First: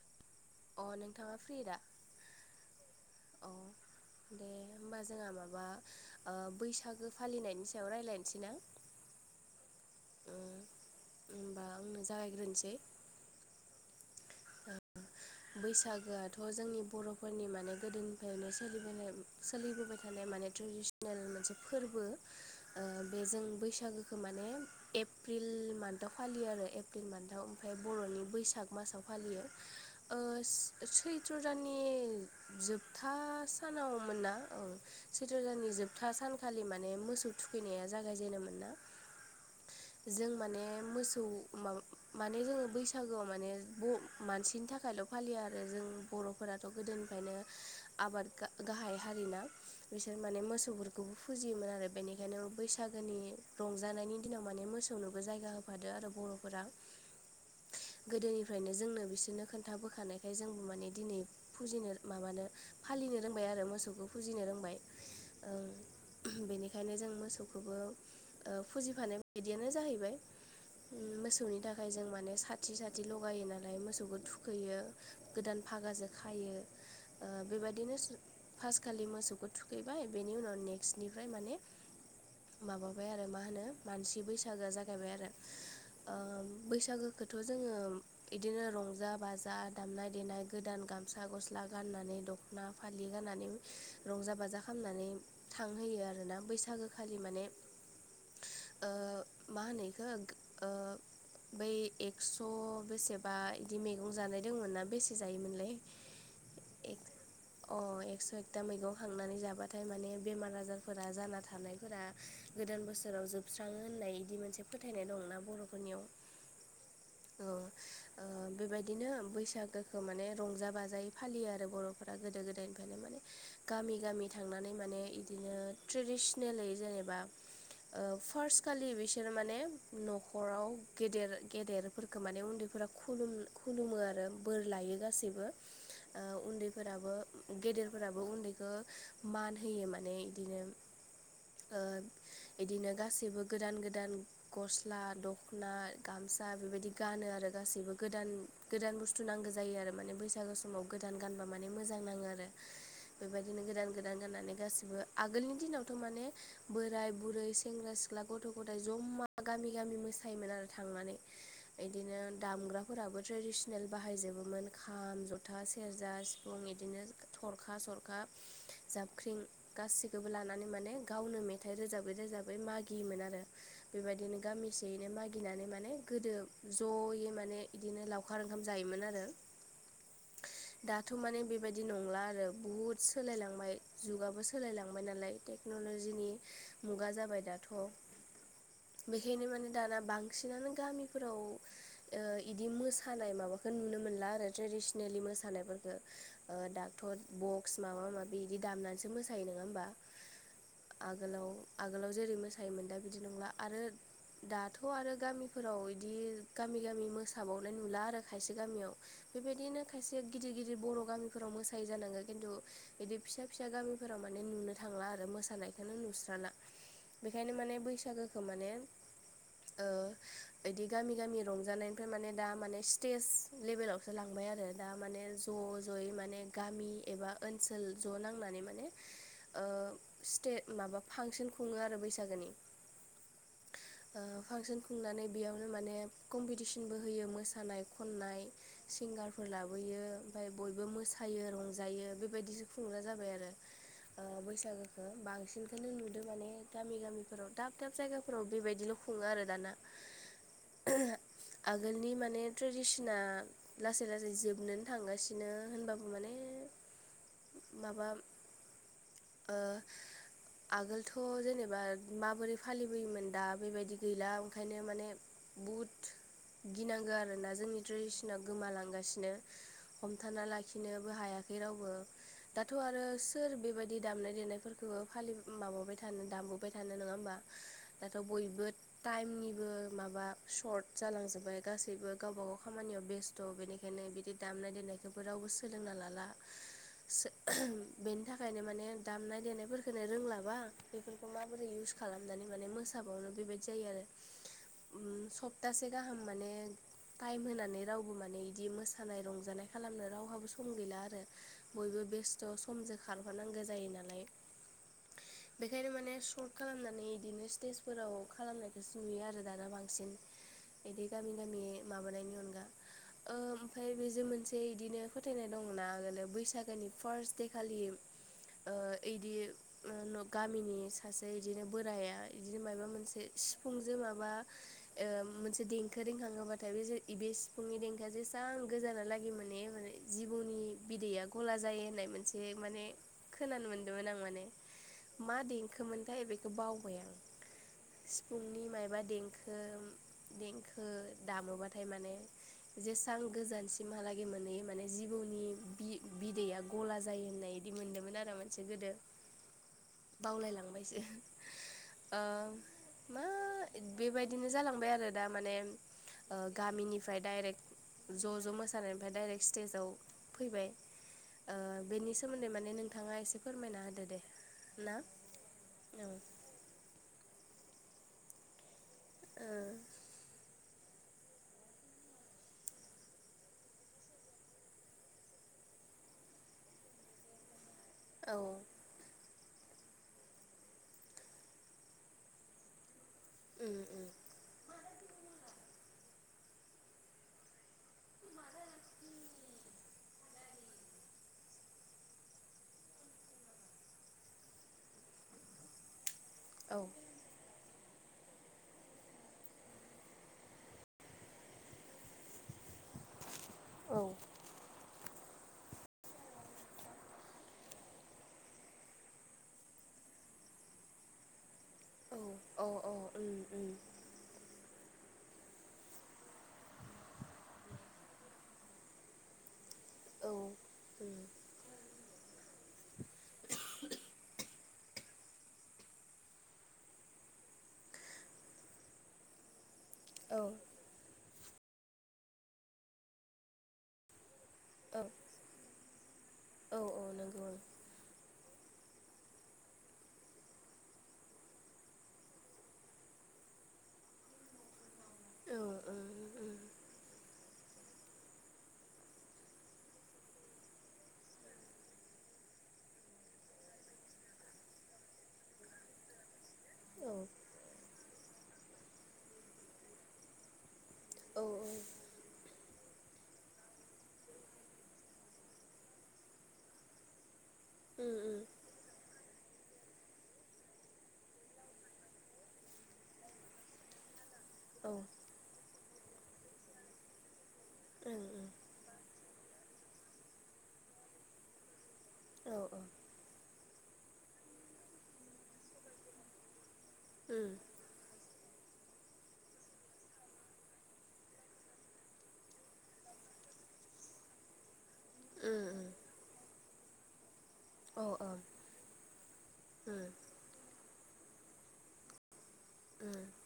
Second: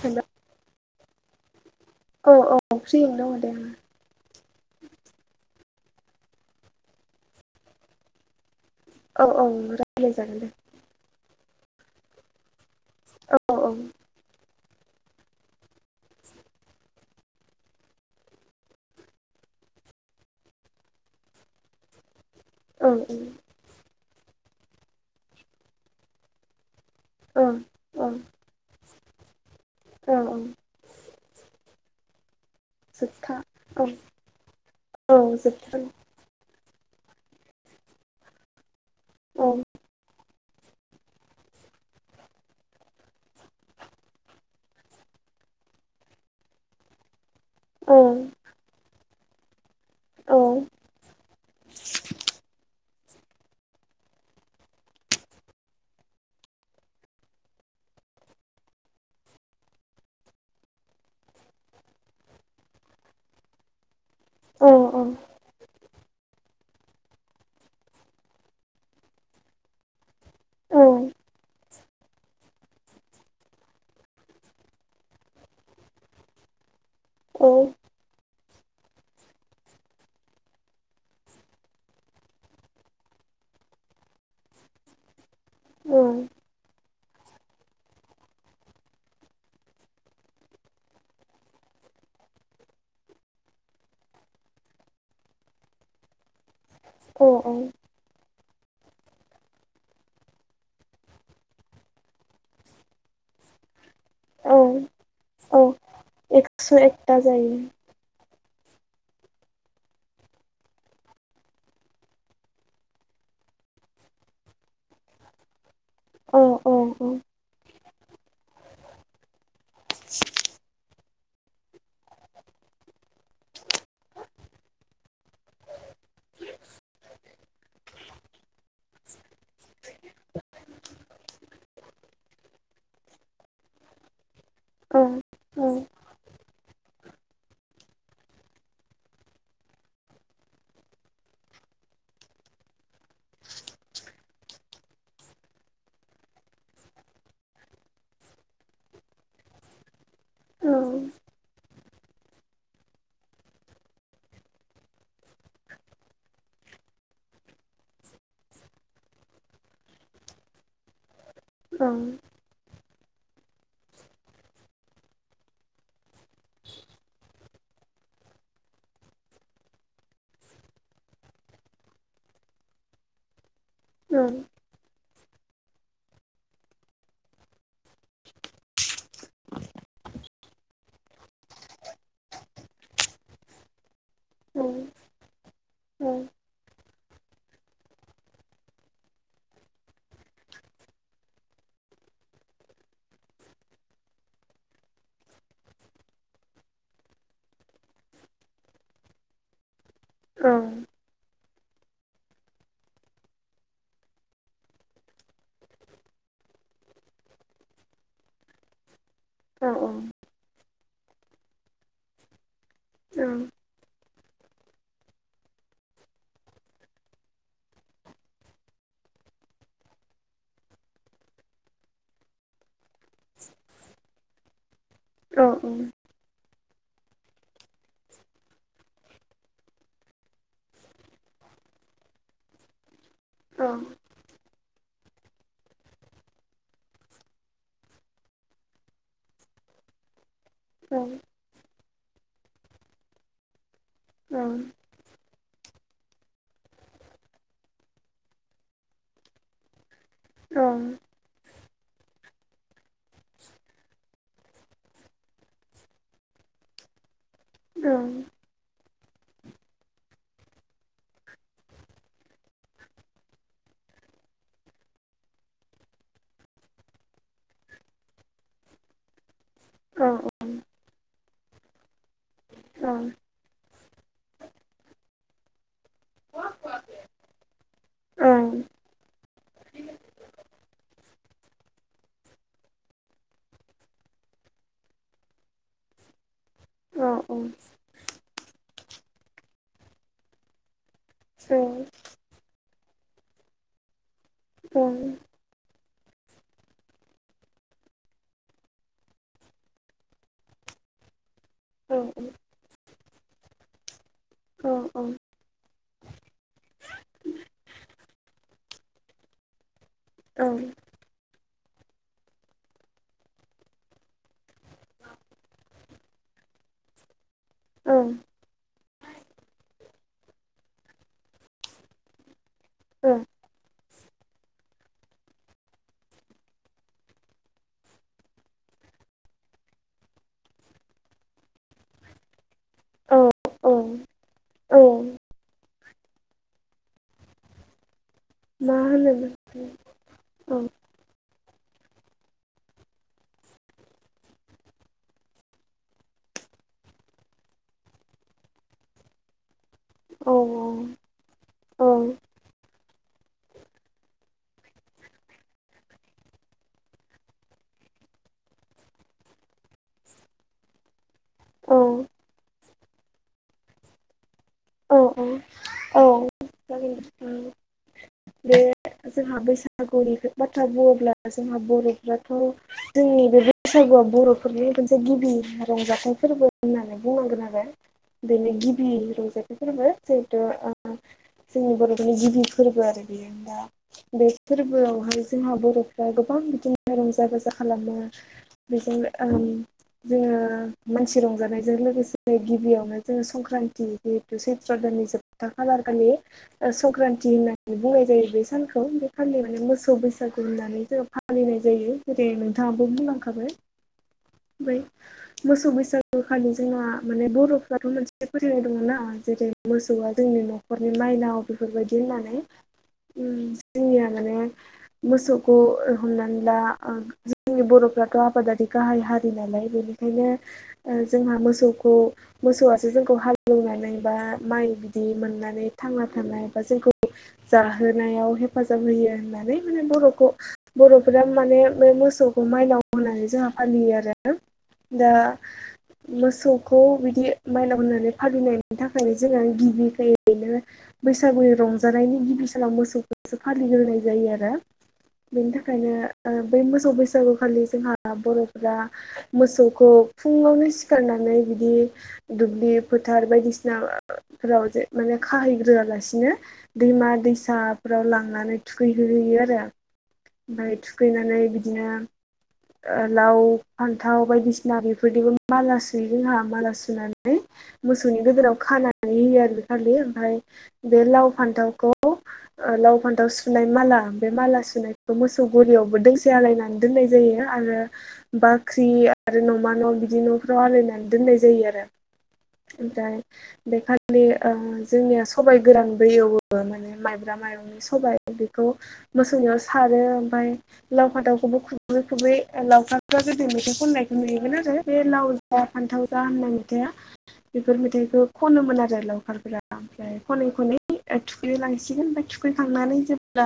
होनबा अ नोंथाङा फ्रि दा? औ औ फ्रियैनो अ दङ दे ओं। दे होमबा जोंहा माबा ओ बैसागो फालिनायनि सायाव रायलायनसै ना। औ औ रायज्लाय जागोन दे। होनबा आंनो जागायग्रोनसै। औ औ। औ बैसागोआथ' जोंनि बर'फोरनि माने गोदोनिफ्रायनो सोलिबोनाय सोलिबोबाय थानाय माने ट्रेडिसनेल मोनसे फोरबो। ओ औ बे जों बैसागोखौ माने एप्रिल मान्थाव फालियो आरो ए फ्रिल मान्थाव औ ओमफाय औ बर'नि बैसाग मासाव फालियो। औ औ ओस सैत्र दान जोबथा सानाव मोन ना औ सैथ्र दाननि जोबथा सान खालि माने मोसौ थुखैनाया जागायजेनो औ माने मोसौ म माने जोङो बैसागोआव माने मानसिनि थाखायल' फालिया आरो जों बर'फोराथ' गोदोनिफ्रायनो औ आबाद गा गाहाय हारिना बिसोर औ माने मोसौफोरखौबो फुजियोमोन आरो बेनिखायनो बैसा गो रंजानायनि दिनाव माने मोसौनोबो जायगा होफादो आरो बर'फोरा गोदोनि निफ्रायनो जोंनो बिसोरनो खोन्थाबोखानायखाय जोंबो माने दिनै फुजिनो माबानो फालिनो रोंबाय आरो मोसौखौ फुजिनो रोंबाय औ बेनिखायनो जों मोसौखौबो ओ फुजिफानाय बायदियानो जाहैबाय मोसौनि थाखाय जों माने साथि साथि ल गायो नालाय मोसौखौ थुखैयो गोदान फागाजों खायो ओ बेबायदिनो फार्स्ट खालि मोसौखौ थुखैबाय बेनि उनाव नेक्स्टनिफ्राय माने माबाबाय आरो मा होनो मानसि बैसागोआ जागायबाय आरो औ ओ बैसागोखौथ' जोङो बिदिनो रंजा बाजा दामनाय देनाय गोदान गामसा गस्ला गाननानै दख'ना फालि लानानै रंजा बाजानानै रंजा बाजा खामनानै थांहोयोना बैसागो खालि औ माने ओ मा होनो इखौ बै एक्स' बेसेबा बिदि मे गं जानाय औ दंमोन ना बेसे जायोमोनलाय एकस' एक एकथा जायो अ एक्स' एक था मैगं खांनानै जाबाथाय माने बेमार आजारफोरा जाना थानायफोरा गोदान बोसोराव जोब स्राङो होननाय इदि मोनसे फोथायनाय दंना बर' औ औ औ ओ बेबायदिनो बैसागोखौ माने रंजा बाजायै फालियो आरो बर'फोरा गोदो गोदायनिफ्रायनो माने गामि गामि थांनानै माने बिदिनो ट्रेडि सनेलै जेनेबा ओ फार्स्ट खालि बिसोर माने न'खराव गेदेर गेदेरफोरखौ माने उन्दै फोरा खुलुम खुलुमो आरो बोर लायो गासैबो उन्दैफोराबो गेदेरफोराबो उन्दैखौ मान होयो माने बिदिनो ओ इदिनो गासैबो गोदान गोदान गस्ला दखना गाम जा बेबायदि गानो आरो गासैबो गोदान गोदान बुस्थु नांगौ जायो आरो माने बैसागु समाव गोदान गानबा मान मोजां नाङो आरो बेबायदिनो गोदान गोदान गाननानै गासिबो आगोलनि दिनावथ माने बोराय बुरै सेंग्रा सिख सिख्ला गथ' गथाय जमा गामि गामि मोसायोमोन आरो थांनानै बिदिनो ग्राफोराबो ट्रेडिसनेल बाहायजोबोमोन खाम ज'था सेरजा सिफुं बिदिनो थ सरखा जाबख्रिं गासिखौबो लानानै माने गावनो मेथाइ रोजाबै रोजाबै म मागियोमोन आरो बेबायदिनो गामिसेैनो मागिनानै माने गोदो ज इदिनो लवखार ओंखाम जायोन आरो दाथ माने बेबायदि नंला आरो बुहुत सोलायलांबाय जुगाबो सोलायलांबाय नालाय तेक औ नलजिनि मुगा जाबाय दाथ बेखायनो माने दाना बांसिनानो गामिफोराव ओ इदि मोसानाय माबाखौ नुनो मोनला आरो ट्रेदिसनेलि मोसानायफोरखौ ओ दाथ ब बक्स माबा माबि बिदि दामनानैसो मोसायो नोङा होमबा आगोलाव आगोलाव जेरै मोसायोमोन दा बिदि नंला आरो दाथ आरो गामिफोराव इदि गामि गामि मोसाबावनाय नुला आरो खायसे गामियाव बेबायदिनो खायसे गिदिर गिदिर बिदि बर' गामिफोराव मोसायो जानांगो खिन्थु बिदि फिसा फिसा गामि फोराव माने नुनो थांला आरो मोसानायखौनो नुस्राला बेखायनो माने बैसागोखौ माने बिदि गामि गामि रंजानायनिफ्राय माने दा माने स्टेज लेभेलावसो लांबाय आरो दा माने ज जयै माने गामि एबा ओनसोल ज' नांनानै माने स्टे माबा फांसन खुङो आरो बैसागोनि फांसन खुंनानै बेयावनो माने कम्पिटिसनबो होयो मोसानाय खननाय सिंगारफोर लाबोयो ओमफफ्राय बयबो मोसायो रंजायो बेबायदिसो खुंगा जाबाय आरो बैसागोखौ बांसिन बांसिनखौनो नुदों माने गामि गामिफोराव दाब दाब जायगाफोराव बेबायदिल खुङो आरो दाना औ आगोलनि माने ट्रेडिसना लासै लासै जोबनोनो थांगासिनो होनबाबो माने औ माबा आगोलथ जेनेबा माबोरै फालिबोयोमोन दा बेबायदि गैला ओंखायनो माने बुहुद गिनांगौ आरोना जोंनि ट्रेडिसनााव गोमालांगासिनो औ हमथाना लाखि लाखिनोबो हायाखै रावबो दाथ आरो ओं सोर बेबायदि दामनाय देनायफोरखौबो फालि माबाय थानो दामबोबाय थानो नङा होमबा दाथ ओं बयबो टाइमनिबो माबा सर्ट जालांजोब्बाय गासैबो गावबा गाव खामानियाव बेस्थ बेनिखायनो बिदि दामनाय देनायखौबो रावबो सोलों लाला औ औ बेनि थाखायनो माने दामनाय देनायफोरखौनो रोंलाबा बेफोरखौ माबोरै जों इउस खालामनानै माने मोसाबावनो बेबायदि जायो आरो उम सप्तासे गाहाम माने टाइम होनानै रावबो माने बिदि मोसानाय रंजानाय खालामनो रावहाबो स सम गैला आरो औ बयबो बेस्थ समजों खारहानांगौ जायो नालाय औ औ बेखायनो माने सर्ट खालामनानै बिदिनो स्टेजफोराव खालामनायखौसो नुयो आरो दाना बांसिन औ बिदि गामि माबानायनि अनगा ओ ओमफ्राय बेजों मोनसे बिदिनो फोथायनाय दंना आगोलो बैसागोनि फार्स्ट दे खालि ओं ओ इदि गामिनि सासे बिदिनो बोराया बिदिनो माबा मोनसे सिफुंजो माबा मोनसे देंखो रिंखाहोबाथाय बे बे सिफुंनि देंखोआ जेसेबां गोजाना लागि मोने माने जिबौनि बिदैया गला जायो होननाय मोनसे माने ओं औ खोनानो औ मोनदोंमोन आं माने औ मा देंखोमोनथाय बेखौ बावबाय आं सिफुंनि मा मायबा होनोमोन देंखो दें खो दामोबाथाय माने जेसेबां गोजानसिमहालागै मोन माने जिबौनि बिदैया गला जायो होननाय बिदि मोन्दोंमोन आरो मोनसे गोदो ओं बावलायलांबायसो औ औ ओ मा बेबायदिनो जालांबाय आरो दा माने गामिनिफ्राय डाइरेक्ट ज' ज' मोसानायनिफ्राय डाइरेक्ट स्टेजाव फैबाय ओ औ बेनि सोमोन्दै माने नों नोंथाङा एसे फोरमायना होदो दे ना औ औ औ दे बे जोंहा बैसागुनि बाथ्रा बुङोब्ला जोंहा बर'फ्राथ' जोंनि बे बैसागुआव बर'फोरनि मोनसे गिबि रंजाथाइ फोरबो होननानै बुंनांगोन आरो ओ औ बेनो गिबि रंजा थाइ फोरबो जिहेथु जोंनि बर'फोरनि गिबि फोरबो आरो बेयो दा उम उम बे फोरबोआवहाय जोंहा बर'फ्रा गोबां बिदिनो रंजा बाजा खालामो बेजों ओम जोङो मानसि रंजानायजों लोगोसे गिबियावनो जोङो संक्रान्ति जिहेतु सैत्र दान नि जोबथा खालार खालि औ संक्रान्ति होननानै बुंनाय जायो बे सान खौ बे खालि माने मोसौ बैसागु होननानै जोङो फालिनाय जायो जेरै नोंथाङाबो बुंलांखाबाय औ ओमफ्राय मोसौ बैसागु खालि जोंहा माने बर'फ्राथ' मोनसे फोरोंनाय दङ ना जेरै मोसौआ जों नि नखरनि माइनाव बेफोरबायदि होननानै उम उम जोंनिया माने मोसौखौ हमनानै ला जोंनि बर'फ्राथ' आबादारि गाहाय हारि नालाय बेनि औ उम खायनो जोंहा मोसौखौ मोसौआसो जोंखौ हालेवनानै बा माइ बिदि मोननानै थांना थानाय बा जोंखौ जाहोनायाव हेफाजाब होयो होननानै माने बर'खौ औ बर' फ्रा माने बे मोसौखौ माइनाव होननानै जोंहा फालियो आरो औ दा औ मोसौखौ औ बिदि नंगौ माइनाव होननानै फालिनाय बेनि थाखायनो जोङो गिबिखाय ओरैनो बैसागुनि रंजानायनि गिबि सानाव मोसौखौ सो फालिग्रोनाय जायो आरो बेनि ओं औ उम थाखायनो उम बै मोसौ बैसागुखालि जोंहा बर'फोरा मोसौखौ फुङावनो सिखारनानै बिदि दुब्लि फोथार बायदिसिनाफोराव जे माने खाहैग्रोआलासिनो औ दैमा दैसा फोराव लांनानै थुखैहो होयो आरो ओमफ्राय थुखैनानै औ उम औ उम बिदिनो लाव फान्थाव बायदिसिना बेफोरदिबो माला सुयो जोंहा माला सुनानै मोसौनि उम गोदोराव खाना नै होयो आरो बे खालि ओमफ्राय बे लाव फान्थावखौ लाव फान्थाव सुनाय माला बे माला सुनायखौ मोसौ गलियावबो दें से आलायनानै दोननाय जायो आरो बाख्रि आरो न'मा न' बिदि न'फ्राव आलायनानै दोन नाय जायो आरो औ ओमफ्राय बेखालि ओ जोंनिया सबाय गोरान दैयावबो माने माइ ब्रा उम रंनि सबाइ बेखौ मोसौ सारो ओमफ्राय लाव फाथावखौबो खुबै खुबै बे लावखारफ्रा गोदो मेथाइ खननायखौ नुयोमोन आरो बे लाव उम जा फान्थाव जा होननाय मेथाइआ बेफोर औ मेथाइखौ उम खनोमोन आरो लावखारफोरा ओमफ्राय उम खनै खनै थुखैनो लांसिगोन ब फैखांनानै जेब्ला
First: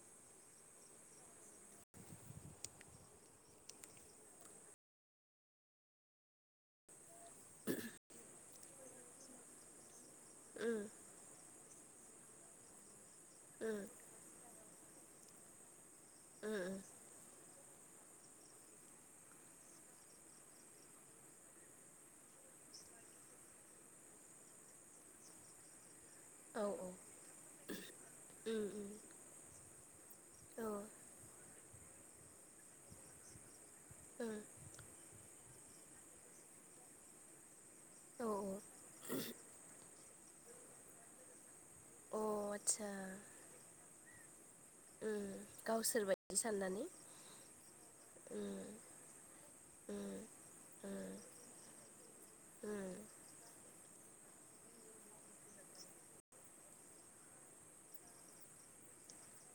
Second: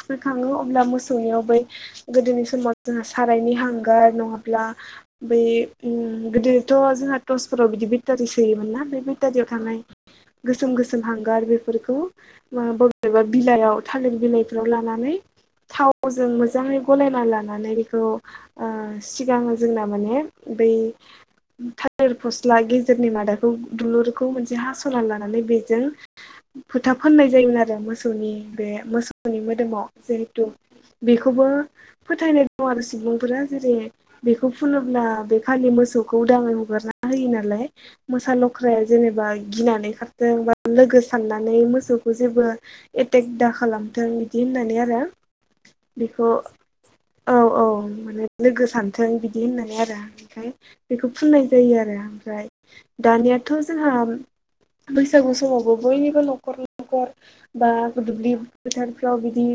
थुखैखाङो अब्ला मोसौनियाव बै गोदोनि समाव जोंहा सारायनि हांगार नङाब्ला बै गोदोथ' जोंहा टर्सफोराव बिदि बेटारि सोयोमोन ना बे बेटारियाव थानाय गोसोम उम गोसोम हांगार बेफोरखौ बबेबा उम बिलाइयाव थालिर बिलाइ फ्राव लानानै थावजों उम मोजाङै गलायना लानानै बेखौ सिगाङो जोंना माने बै थालिर फास्ला गेजेरनि मादाखौ दुलुरखौ मोनसे हास'रना लानानै बेजों औ फोथा उम फाननाय जायोमोन आरो मोसौनि बे उम मोसौनि मोदोमाव जिहेथु औ बेखौबो फोथायनाय दं आरो सुबुंफोरा जेरै बेखौ फुनोब्ला खालि मोसौखौ उदाङै हगारना होयो नालाय उम औ मोसा लख्राया जेनेबा गिनानै खारो जों बा लोगो साननानै मोसौखौ जेबो अ आदसा एटेक दा खालामथों बिदि होननानै आरो उम गावसोर बेखौ बायदि साननानै औ औ माने उम लोगो सानथों बिदि होननानै आरो उम ओंखाय बेखौ उम फुननाय जायो आरो ओमफ्राय उम उम दानियाथ' जोंहा बैसागु समावबो बयनिबो न'खर न'खर बा दुब्लि फोथारफ्राव बिदि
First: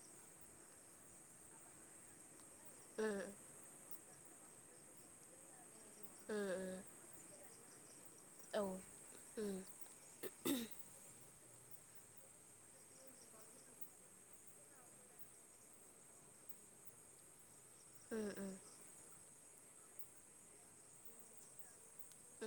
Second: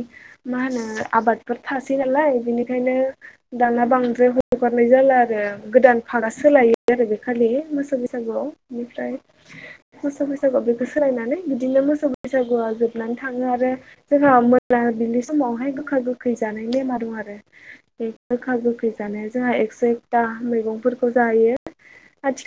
मा होनो आबादफोर थासै नालाय बि ओंखायनो उम दाना बांद्राय हगारनाय जाला आरो गोदान पार्कआ उम सोलायो आरो बे खालि मोसौ औ उम बैसागुआवनिफ्राय मोसौ बैसागुआव बेखौ सोलायनानै बिदिनो मोसौ बैसागुआ हाबनानै थाङो आरो जोंहा मैला बिनि समावहाय गोखा गोखै जानायनि नेमा दं आरो बे उम उम गोखा गोखै जानाया जोंहा एकस' एकथा मैगंफोरखौ जाहैयो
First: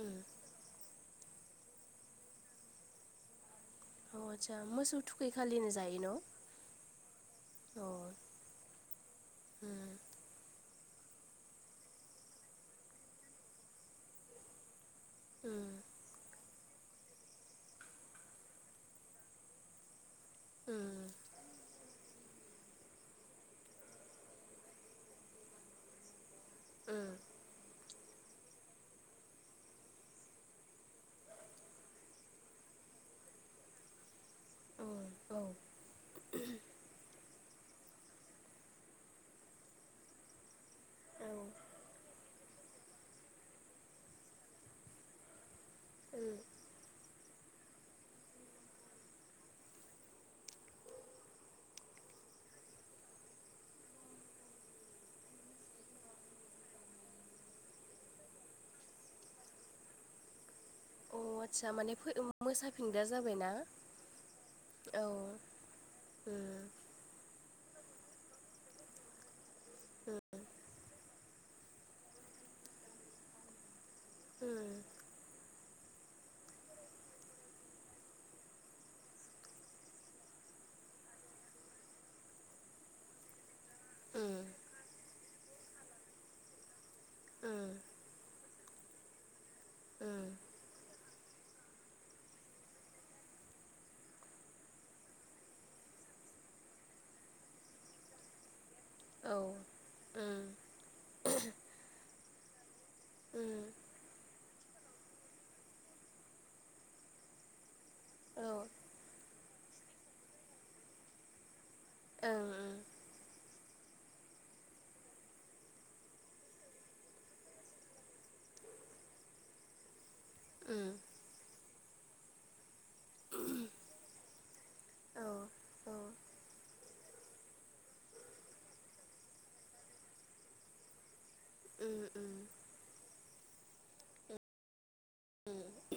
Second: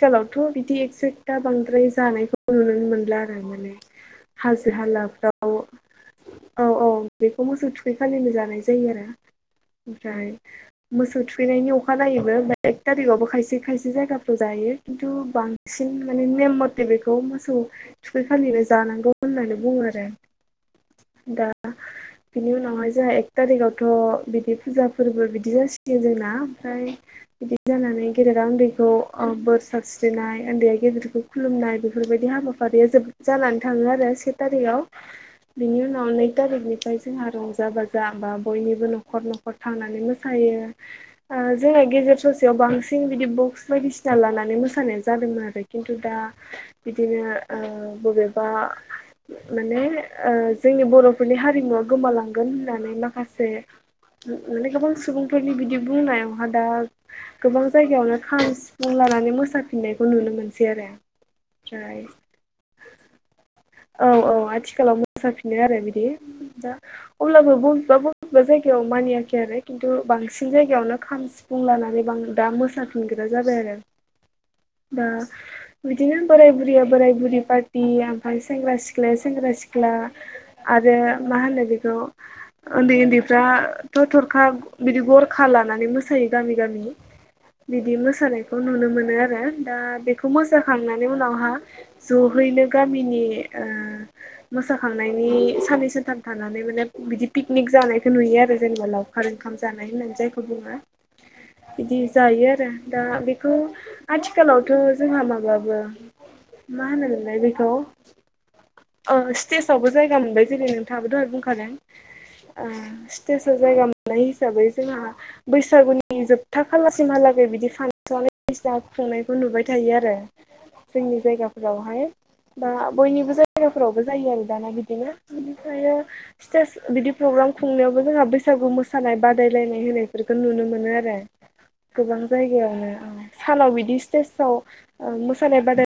उम बिदि एक्स एकटा बांद्राय जानायखौ नुनो मोनला आरो माने अ आदसा हाजो मोसौ थुखै हालाफ्राव खालिनो जायो न'? औ औ बेखौ मोसौ अ थुखै उम खालिनो जानाय जायो आरो ओमफ्राय मोसौ थुखैनायनि अखा जायोबोा एक थारिखआवबो खायसे खायसे जायगाफ्राव जायो खिनथु उम बांसिन माने नेम म थे बेखौ मोसौ थुखैखाालिनो जानांगौ होननानै बुङो आरो आं उम दा बिनि उनाव हाय जोंहा एक थारिखआवथ' बिदि फुजा फोरबो बिदि जासियो जोंना ओमफ्राय उम बिदि जानानै गेदेरा उन्दैखौ बोर ओ सारस्रिनाय उन्दैया गेदेरखौ खुलुमनाय बेफोरबायदि हाबाफारिया जोब जानानै थाङो आरो से थारिखआव औ औ बिनि उनाव नै थारिखनिफ्राय जोंहा रंजा बाजा बा बयनिबो न'खर न'खर थांनानै मोसायो औ ओ जोंहा गेजेर ससेयाव बांसिन बिदि बक्स बायदिसिना लानानै मोसानाय जादोंमोन आरो खिन्थु दा उम बिदिनो ओ बबेबा माने ओ जोंनि बर'फोरनि हारिमुवा गोमालांगोन होननानै माखासे माने गोबां सुबुंफोरनि बिदि बुंनायावहा दा गोबां जायगायावनो खाम सिफुं लानानै मोसाफिननायखौ नुनो मोनो अ आटसा माने फेद मोसाफिनदा जाबायना? औ औ आथिखालाव औ मोसाफिनो आरो बिदि उम दा अब्लाबो बबे बा बबेबा जायगायाव मानियाखै आरो खिन्थु उम बांसिन जायगायावनो खाम सिफुं लानानै बां दा मोसानो जानगा जाबाय आरो औ दा [unintelligible] बिदिनो बोराय बुरैया बोराय बुरि पार्टि ओमफ्राय सेंग्रा सिख्लाया सेंग्रा सिख्ला आरो मा होनो बेखौ उन्दै उन्दैफ्रा थ' थरखा बिदि गर खा लानानै मोसायो गामि गामि बिदि मोसानायखौ नुनो मोनो आरो दा बेखौ मोसाखांनायनि उनावहा जहैनो गामिनि ओ मोसाखांनायनि साननै सानथाम थानानै माने बिदि पिकनिक जानायखौ नुयो आरो जेनेबा लावखार ओंखाम जानाय होननानै जायखौ बुङा बिदि जायो आरो दा बेखौ आथिखालाव थ जोंहा माबाबो मा होनोमोनलाय बेखौ ओ स्टेजावबो जायगा मोनबाय जेरै नोंथाङाबो दहाय बुंखादों ओ स्टेज स्टेजाव जायगा मोननाय हिसाबै जोंहा बैसागुनि जोबथा खालासिमहालागै बिदि फानसन बायदिसिना खुंनायखौ नुबाय थायो आरो जोंनि जायगाफोरावहाय बा बयनिबो जाय जायगाफोरावबो जायो आरो दाना बिदिनो बिनिफ्रायो स्टेज बिदि प्रग्राम खुंनायावबो जोंहा बैस सागु मोसानाय बादायलायनाय होनायफोरखौ नुनो मोनो आरो गोबां औ जायगायावनो सानाव बिदि स्टेजाव ओ मोसानाय बादायनाय